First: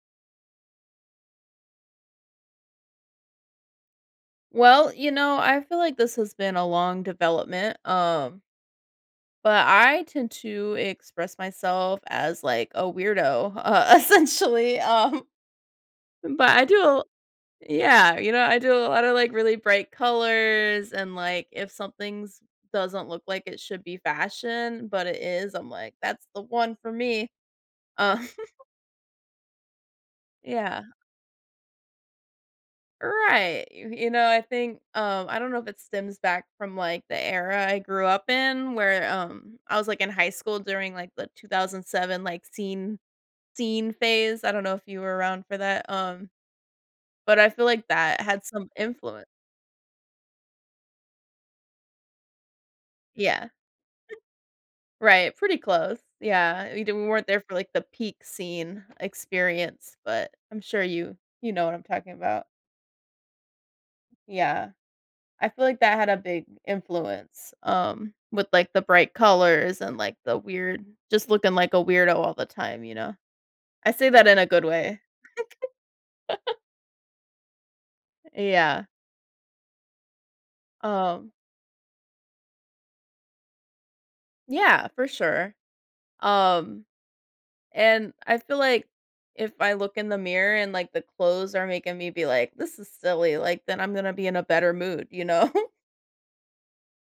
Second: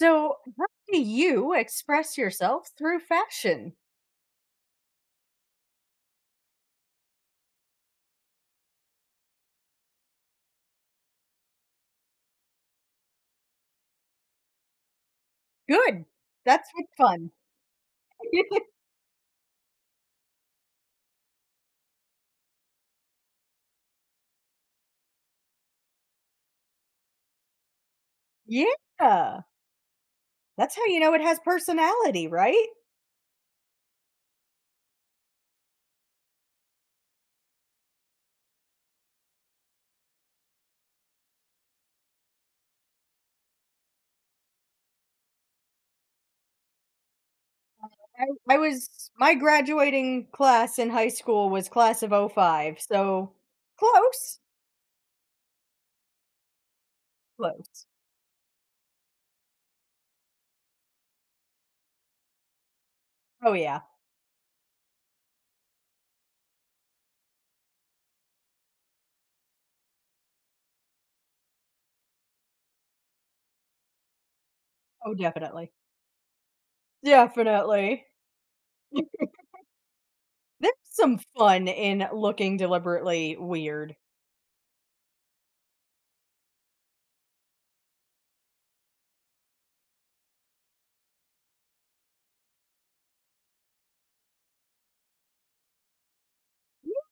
So, how do you express yourself through fashion? Well, you know, I feel like this has been a long development. But I tend to express myself as like a weirdo, essentially. Good. But I That's do, what's fun. yeah, you know, I do a lot of like really bright colors and like if something's doesn't look like it should be fashion, but it is, I'm like, that's the one for me. Um, Yeah. That's yeah. how you know it has personality, right? Right. You know, I think, I don't know if it stems back from, like, the era I grew up in where, I was, like, in high school during, like, the 2007, like, scene phase. I don't know if you were around for that, but I feel like that had I some was, influence. my graduating class in high school was class of oh 05. So, Yeah. close. Right, pretty close. Yeah, we weren't there for, like, the Close. peak scene experience, but I'm sure you know what I'm talking about. Oh, yeah. Yeah. I feel like that had a big influence, with, like, the bright colors and, like, the weird just looking like a weirdo all the time, you know? I say that in a good way. Oh, definitely. Definitely. Yeah. There's some Um, fun in looking deliberately weird. yeah, for sure. Um, and I feel like if I look in the mirror and, like, the clothes are making me be like, "This is silly," like, then I'm gonna be in a better mood, you know?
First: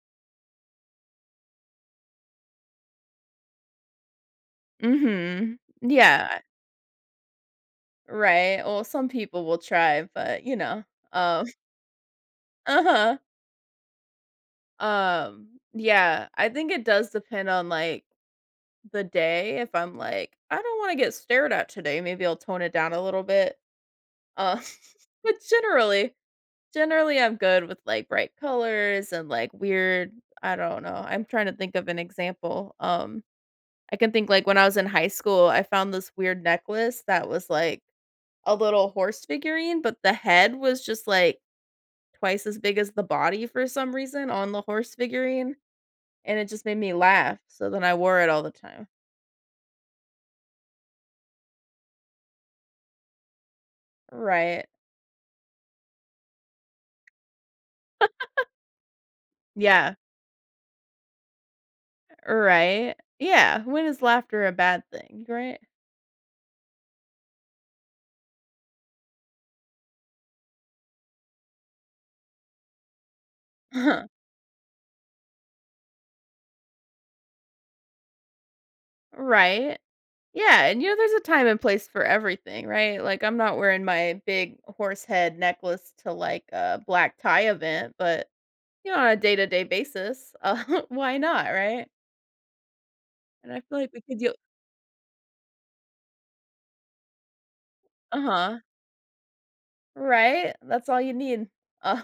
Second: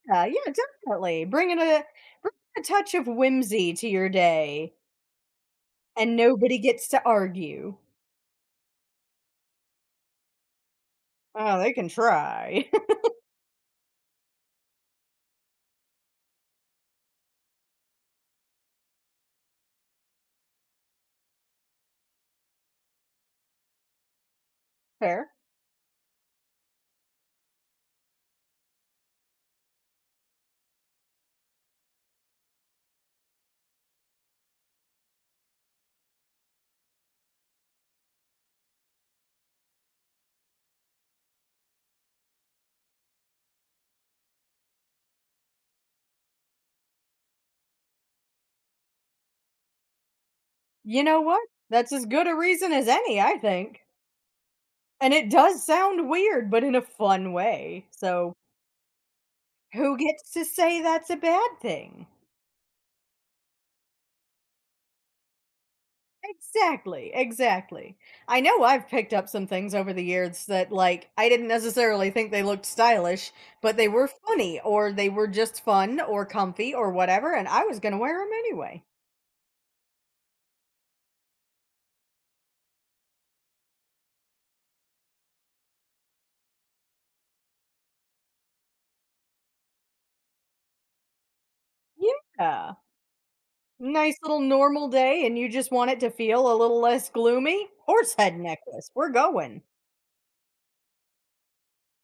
Yeah, yeah, definitely. Bringing a touch of whimsy to your day. Mhm. And Yeah. nobody gets to argue. Right. Well, some people will try, but, you know, um "Oh, they can try." Uh-huh. Um, yeah, I think it does depend on, like, the day. If I'm like, "I don't wanna get stared at today," maybe I'll tone it down a little bit. Uh, Fair. but generally, I'm good with, like, bright colors and, like, weird I don't know, I'm trying to think of an example. I can think, like, when I was in high school, I found this weird necklace that was, like, a little horse figurine, but the head was just, like, twice as big as the body for some reason on the horse figurine. And it just made me laugh, so then I wore it all the time. You know what? That's as good a reason as any, I think. Right. And it does sound weird, but in a fun way. So, Yeah. who gets to say that's a bad thing? Right. Yeah, when is laughter a bad thing, right? Exactly, exactly. I know I've picked up some things over the years that, like, I didn't necessarily think they looked stylish, but they Huh. were funny, or they were just fun, or comfy, or whatever, and I was gonna wear them anyway. Right. Yeah, and, you know, there's a time and place for everything, right? Like, I'm not wearing my big horse head necklace to, like, a black tie event, but, you know, on a day-to-day basis, why not, right? Yeah. And I feel like we Nice could do little normal day, and you just want it to feel a little less gloomy? Horse head Uh-huh. necklace. We're going. Right? That's all you need. Uh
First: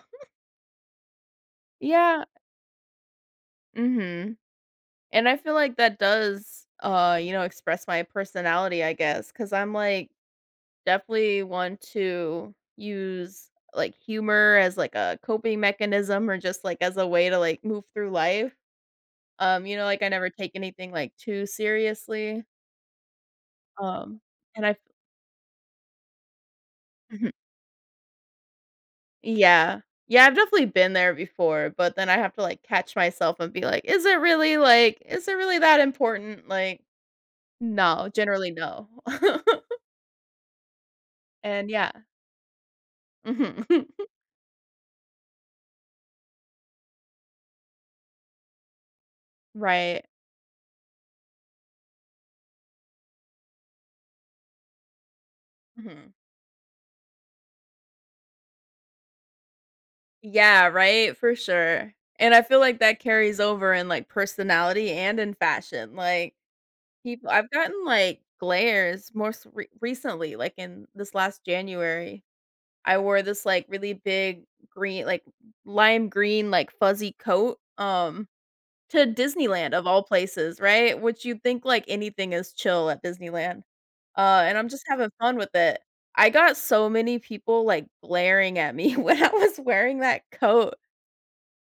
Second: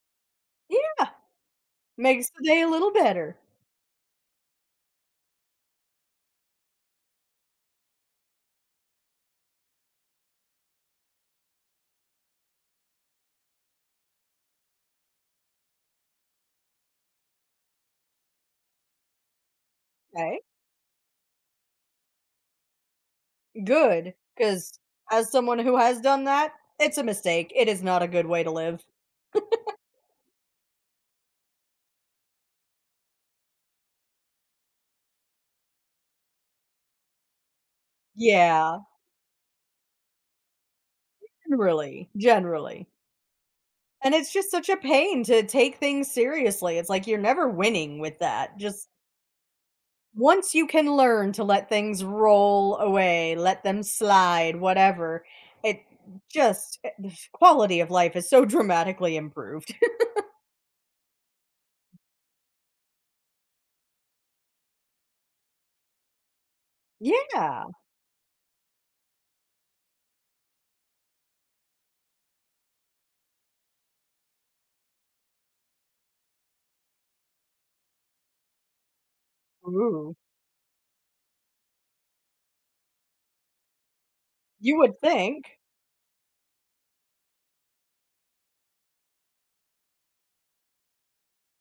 Yeah, Yeah. makes the day a little better. Mhm. And I feel like that does, you know, express my personality, I guess, because 'cause I'm, like, definitely want to use, like, humor as, like, a coping mechanism or just, like, as a way to, like, move through life. You know, like, I never Okay, take anything, like, too seriously, good. um, and I Because as someone who has done that, it's a Mhm. mistake. It is not a good way to live. Yeah. Yeah, I've definitely been there before, but then I have to, like, catch myself and be like, "Is it really, like is it really that important?" Like, no, generally Yeah, no. And yeah. Generally. Mhm. And it's just such a pain to take things seriously. It's like you're never winning with that. Just Right. Once you can learn to let things roll away, let them slide, whatever, it Mhm. The quality of life is so dramatically improved. Yeah, right? For sure. And I feel like that carries over in, like, personality and in fashion, like, people I've Yeah. gotten, like, glares most re recently, like, in this last January, I wore this, like, really big green like, lime green, like, fuzzy coat, To Disneyland of all Ooh. places, right? Which you'd think, like, anything is chill at Disneyland. And I'm You just would having fun think. with it. I got so many people, like, glaring at me when I was wearing that coat,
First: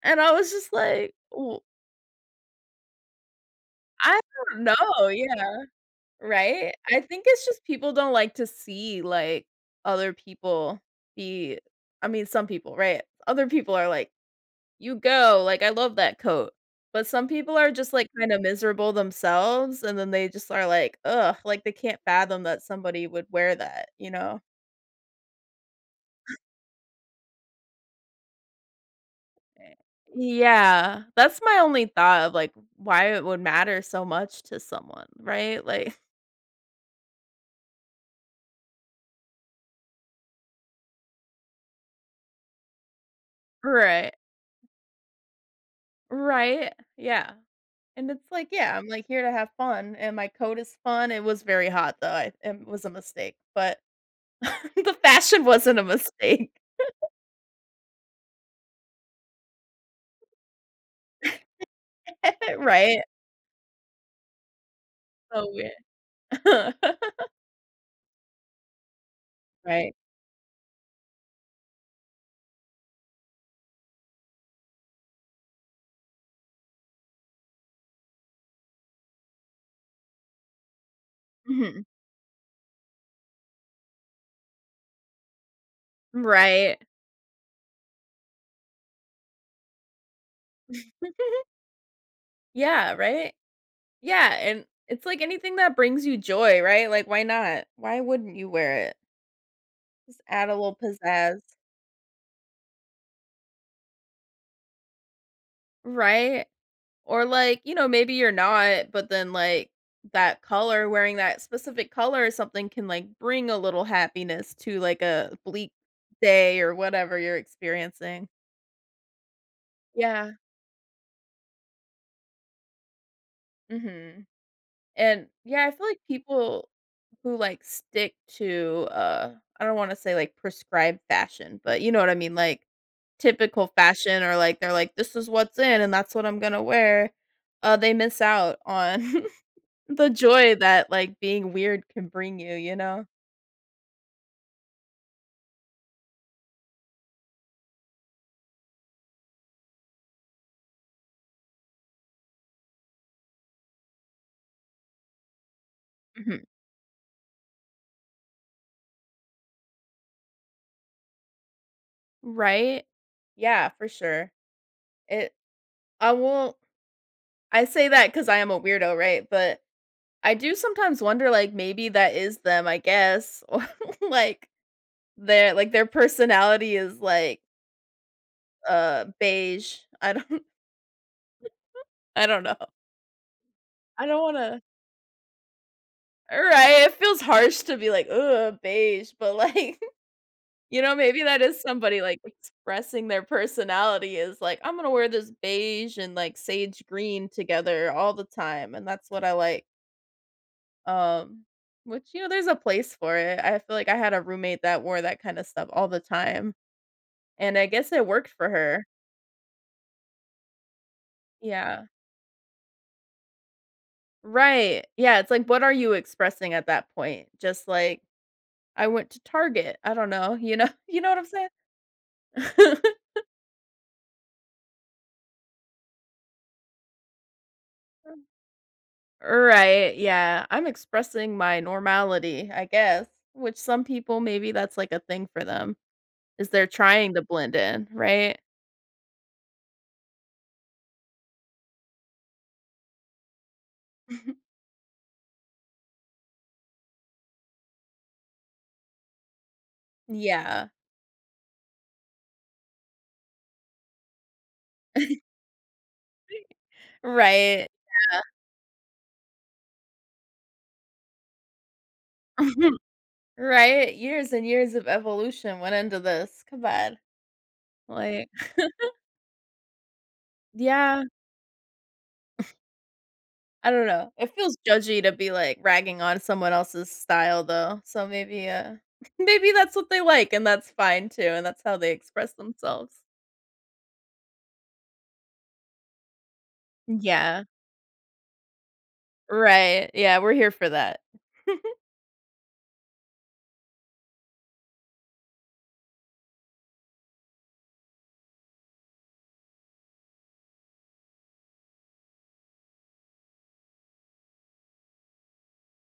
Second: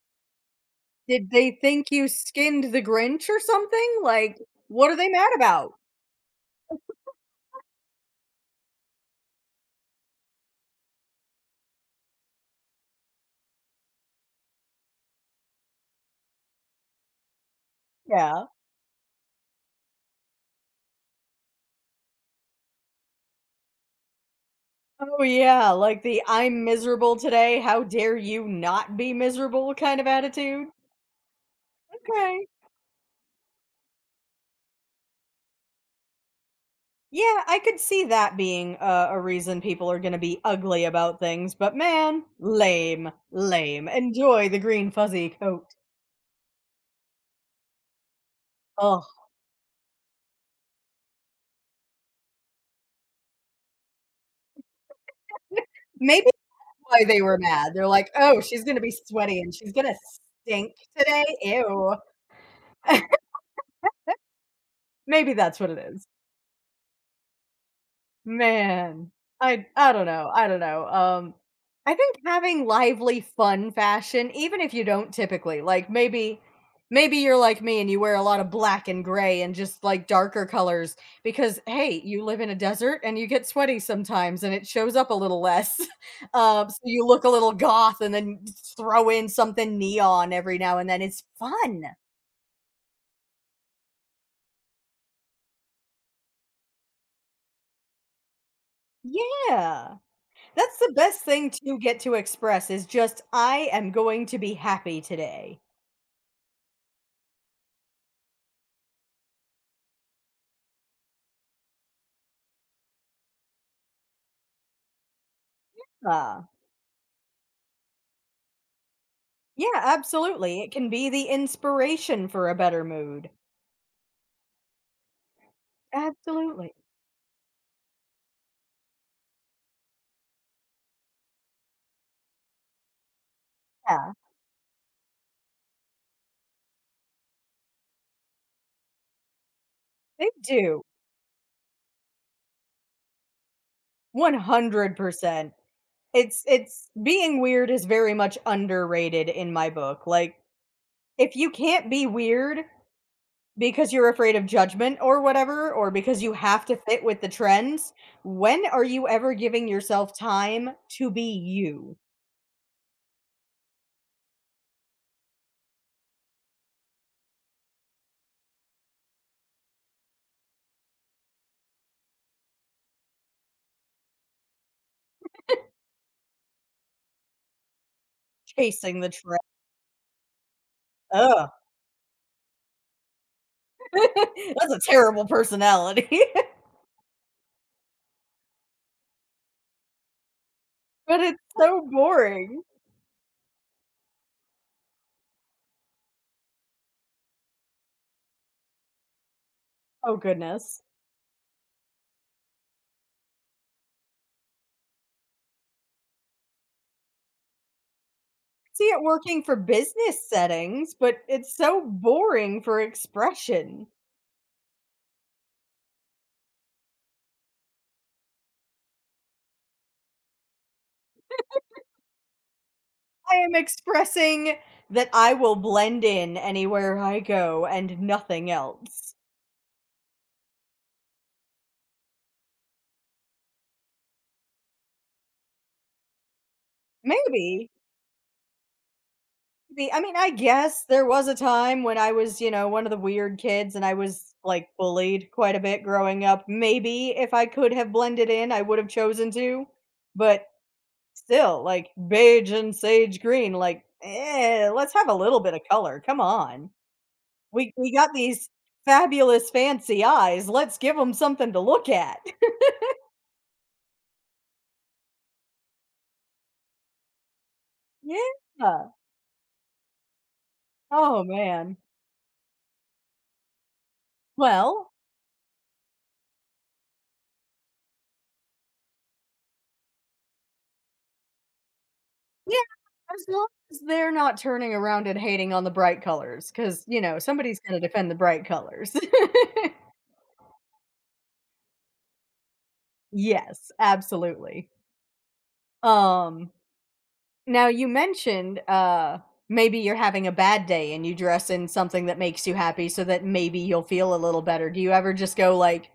and I was just like, Did they "W think you skinned the Grinch or something? I Like, don't what are know." they mad Yeah, about? right? I think it's just people don't like to see, like, other people be I mean, some people, right? Other people are, like, You go, like, I love that coat. But some people are just, like, kinda Yeah. miserable themselves, and then they just are like, "Ugh," like, they can't fathom that somebody would wear that, you know? Oh, yeah. Like the I'm miserable today. How dare you not be miserable Eh kind of attitude? Yeah, that's my only thought of, Okay. like, why it would matter so much to someone, right? Like Yeah, I could see that being a reason people are going to be ugly about things, but man, lame, lame. Right, Enjoy the green fuzzy coat. right, yeah, and it's like, yeah, I'm, Oh, like, here to have fun, and my coat is fun, it was very hot, though, I it was a mistake, but the fashion wasn't a maybe mistake, that's why they were mad. They're like, oh, she's going to be sweaty and she's going to stink today. Ew. right? Maybe So that's what it is. weird. Man, I Right. don't know, I don't know. I think having lively, fun fashion, even if you don't typically, like, maybe you're like me and you wear a lot of black and gray and just, like, darker colors because, Mhm. hey, you live in a desert and you get sweaty sometimes and it shows up a little less, Right. so you look a little goth and then throw in something neon every now and then, it's fun. Yeah, right? Yeah, and it's like anything that brings you joy, right? Like, why not? Why wouldn't you wear it? Yeah. Just add a little That's the best pizzazz. thing to get to express is just, "I am going to be happy today." Right? Or like, you know, maybe you're not, but then like that color, wearing that specific color or something can like bring a little happiness to like a bleak Uh, day or whatever you're experiencing. yeah, Yeah. absolutely. It can be the inspiration for a better mood. Mhm. And yeah, I feel like people Absolutely. who like stick to I don't want to say like prescribed fashion, but you know what I mean, like typical Yeah, fashion or like they're like this is what's in and that's what I'm going to wear. They miss out on the they joy do. that like being weird can bring you, you know? 100%. It's being weird is very much underrated in my book. Like, if you can't be weird because you're afraid of judgment or whatever, or because you Mhm. have to fit with the trends, when are you ever giving yourself time to be you? Right? Yeah, for sure. It I won't I say that cuz I am a weirdo, right? But I do sometimes wonder like maybe that is them, I guess. Or like like, their personality is, like, Chasing the trail. beige. I don't Ugh, I don't know. I don't wanna that's a terrible personality, Right, it feels harsh to be like, "Ugh, beige," but, like, you know, but maybe that it's is so somebody, like, boring. expressing their personality is like, "I'm gonna wear this beige and, like, sage green together all the time, and that's what I like." Oh, goodness. Um, which, you know, there's a place for it. I feel like I had a roommate that wore that kinda stuff all the time, and I guess it worked for See her. it working for business settings, but it's so Yeah. boring for expression. Right. Yeah, it's like, what are you expressing at that point? Just like, "I went to Target." I don't know, you know you know what I'm saying? I am expressing that I will blend in anywhere I go and nothing else. Right, yeah. I'm expressing my normality, I guess, which some people, maybe that's like a thing for them, is they're trying to blend Maybe in, right? Maybe. I mean, I guess there was a time when I was, you know, one of the weird kids and I was like bullied quite a bit growing up. Maybe if I could have blended in, I would have chosen to. But Yeah. still, like beige and sage green, like, eh, let's have a little bit of color. Come on. Right. We got these fabulous fancy eyes. Let's give them something to look at. Right? Years and years of evolution went into this. Come on. Like yeah. Yeah. Oh man. I don't know. It feels Well, judgy to be, like, ragging on someone else's style though, so maybe, maybe that's what they like, and that's fine too, and that's how they express yeah, themselves. as long as they're not turning around and hating on the bright colors, because you know, Yeah. somebody's gonna defend the bright colors. Right. Yeah, we're here for that. Yes, absolutely. Um, now you mentioned, maybe you're having a bad day and you dress in something that makes you happy so that maybe you'll feel a little better. Do you ever just go, like,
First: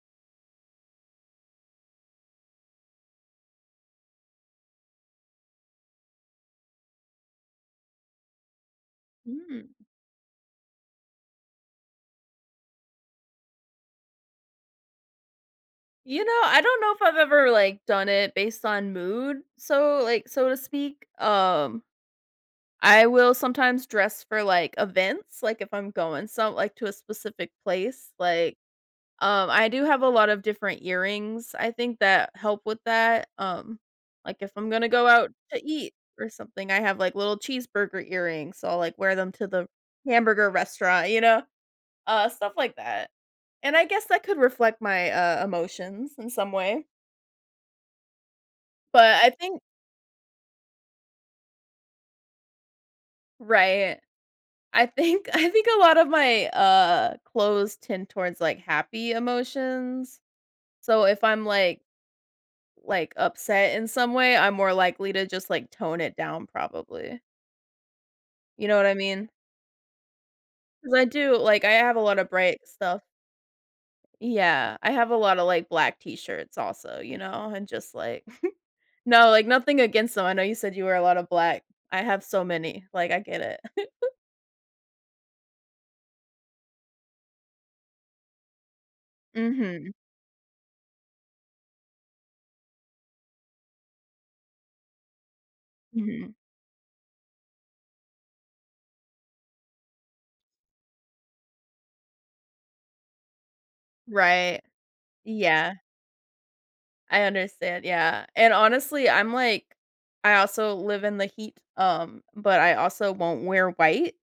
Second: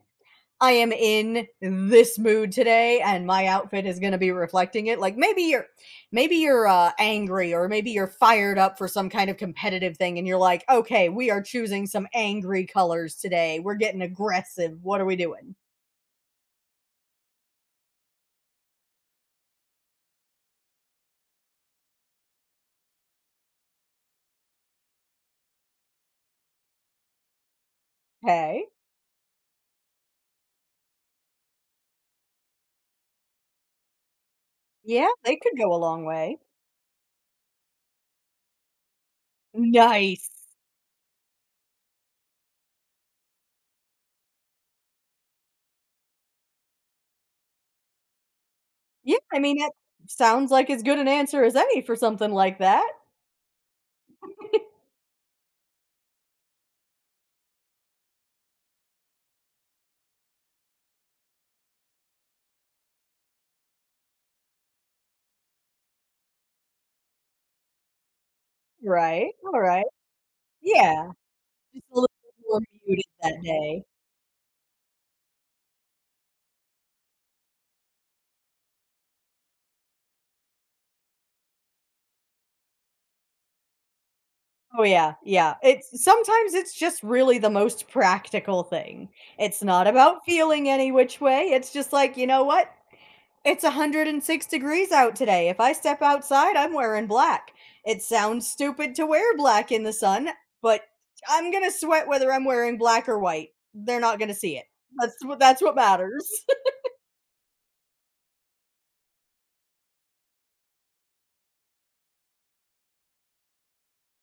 I am in this mood today and my outfit is going to be reflecting it. Like maybe you're angry or maybe you're fired up for some kind of Mm. competitive thing and you're like, "Okay, we are choosing some angry colors today. We're getting aggressive. What are we doing?" You know, I don't know if I've ever, like, done it based on mood, so like, so to speak. I will sometimes dress for, like, events, like, if I'm going some like, to a specific place, like Okay. I do have a lot of different earrings, I think that help with that, like, if I'm gonna go Yeah, out they could to go a eat long or way. something, I have, like, little cheeseburger earrings, so I'll, like, wear them to the Nice. hamburger restaurant, you know? Stuff like that. And I guess that could reflect my, emotions in some way, but Yeah, I I mean think that sounds like as good an answer as any for something like that. Right. I think I think a lot of my, clothes tend towards, like, happy emotions, so if I'm, like, upset in some way, I'm more likely to just, like, tone it down probably. You know what I mean? Right. All right. Because I Yeah. do like, I Just a have a little lot of more bright stuff. muted that day. Yeah, I have a lot of, like, black t-shirts also, you know, and just, like no, like, nothing against them. I know you said you wear a lot of black. I have so many, like, I get it. Oh yeah. It's sometimes it's just really the most practical thing. It's not Mhm, about feeling any which way. It's just like, you know what? It's 106 degrees out today. If I step mhm. outside, I'm wearing black. It sounds stupid to wear black in the sun, but I'm going to sweat whether I'm wearing black or white. They're not going to see Right. it. That's what that's Yeah. what matters. I understand, yeah, and honestly, I'm like I also live in the heat, but I also won't wear white,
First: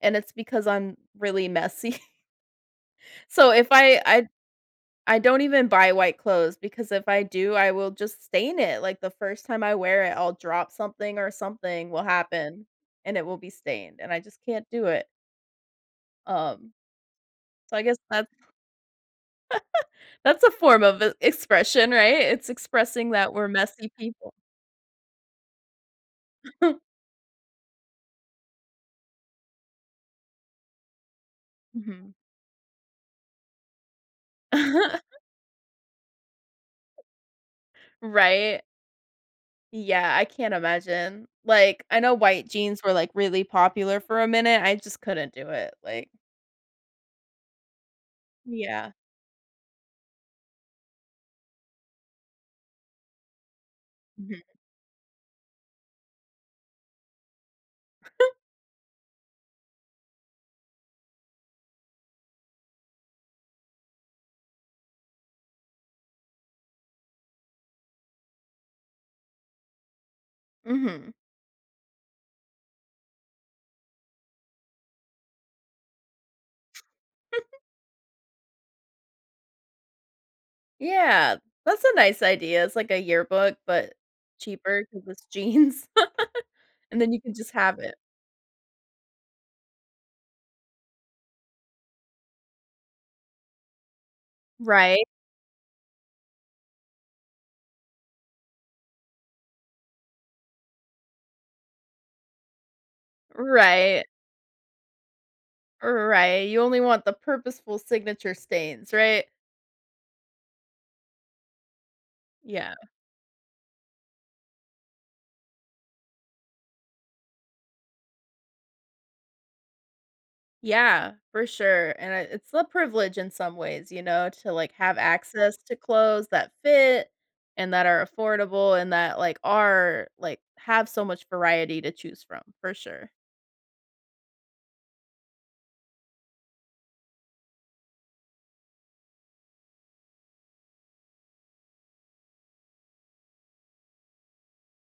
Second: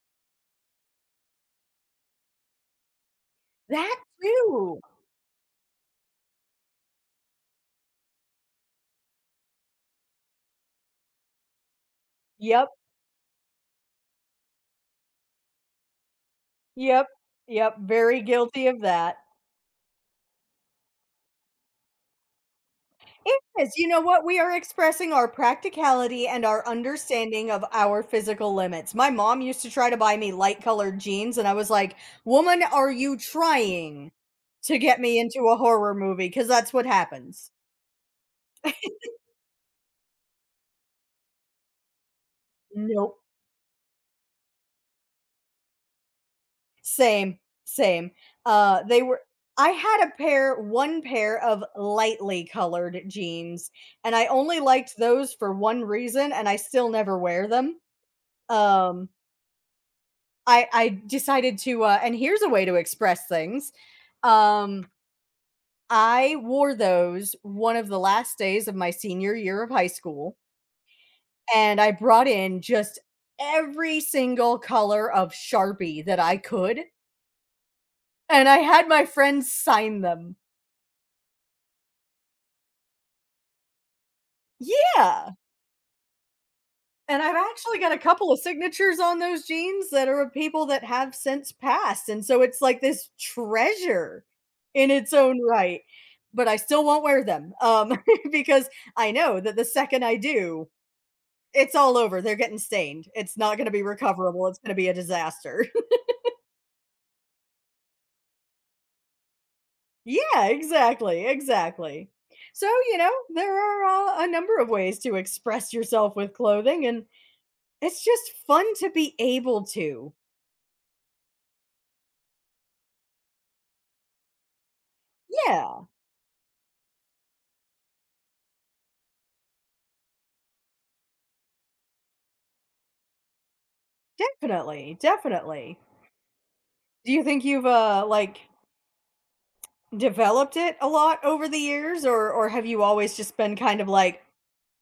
and it's because I'm really messy. So if That I too. I don't even buy white clothes because if I do, I will just stain it, like, the first time I wear it, I'll drop something or something will happen, Yep, and it will be stained, and I just can't do it. Um, yep, yep, so I guess very guilty of that. that's a form of e expression, right? It's expressing that It we're is. You messy know what? people. We are expressing our practicality and our understanding of our physical limits. My mom used to try to buy me light colored jeans, and I was like, Mhm. Woman, are you trying to get me into a horror movie? Because that's what happens. Right? Yeah, I can't imagine. Like, I know white jeans were, like, Nope. really popular for a minute, I just couldn't do it, like Same, same. Yeah. They were. I had a pair, one pair of lightly colored jeans, and I Mhm, only liked those for one reason, and I still never wear them. Um, I decided to and here's a way to express things. Um I wore those one of the last days of my senior year of high school mhm. and I brought in just every single color of Sharpie that I could and I had my friends sign them. Yeah, that's a nice idea, it's like a yearbook, but cheaper because it's Yeah. jeans, and then you And can I've just actually have got it. a couple of signatures on those jeans that are of people that have since passed, and so it's like this treasure in Right, its own right, but I still won't wear them, because I know that the second I do, it's all over, they're getting stained, it's not gonna be right, recoverable, it's gonna be a disaster. right, you only want the purposeful signature stains, right? Yeah, exactly, exactly. So, Yeah. you know, there are, a number of ways to express yourself with clothing, and it's just fun to be able to. Yeah, for sure, and I it's a privilege in some ways, you know, to, like, have access to Yeah. clothes that fit and that are affordable and that, like, are like, have so much variety to choose from, for sure. Definitely, definitely. Do you think you've, like, developed it a lot over the years, or have you always just been kind of like,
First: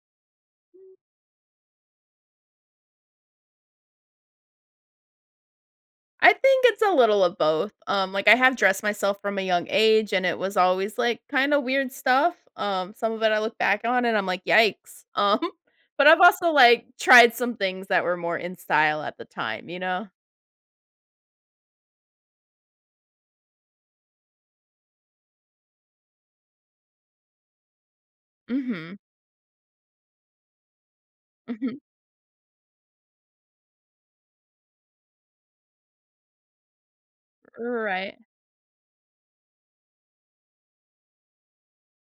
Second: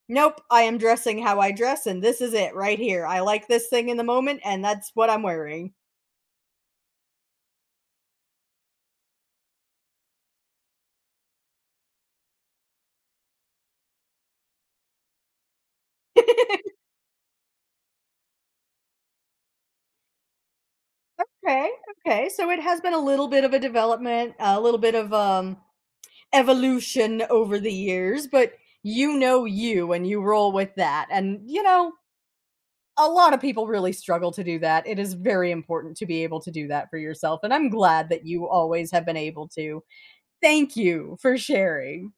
"Nope, I am dressing how I dress, and this is it right here. I like this thing in the moment, and that's what I'm wearing." I think it's a little of both, like, I have dressed myself from a young age, and it was always, like, kinda weird stuff, some of it I look back on and I'm like, "Yikes," but I've also, like, tried some things that were more in style at the time, you know? Okay, okay, so it has been a little bit of a development, a little bit of, evolution over the years, but Mhm, you know you, and you roll with that, and, you mhm, know, a lot of people really struggle to do that. It is very important to be able to do that for yourself. And I'm glad right. that you always have been able to. Thank you for sharing.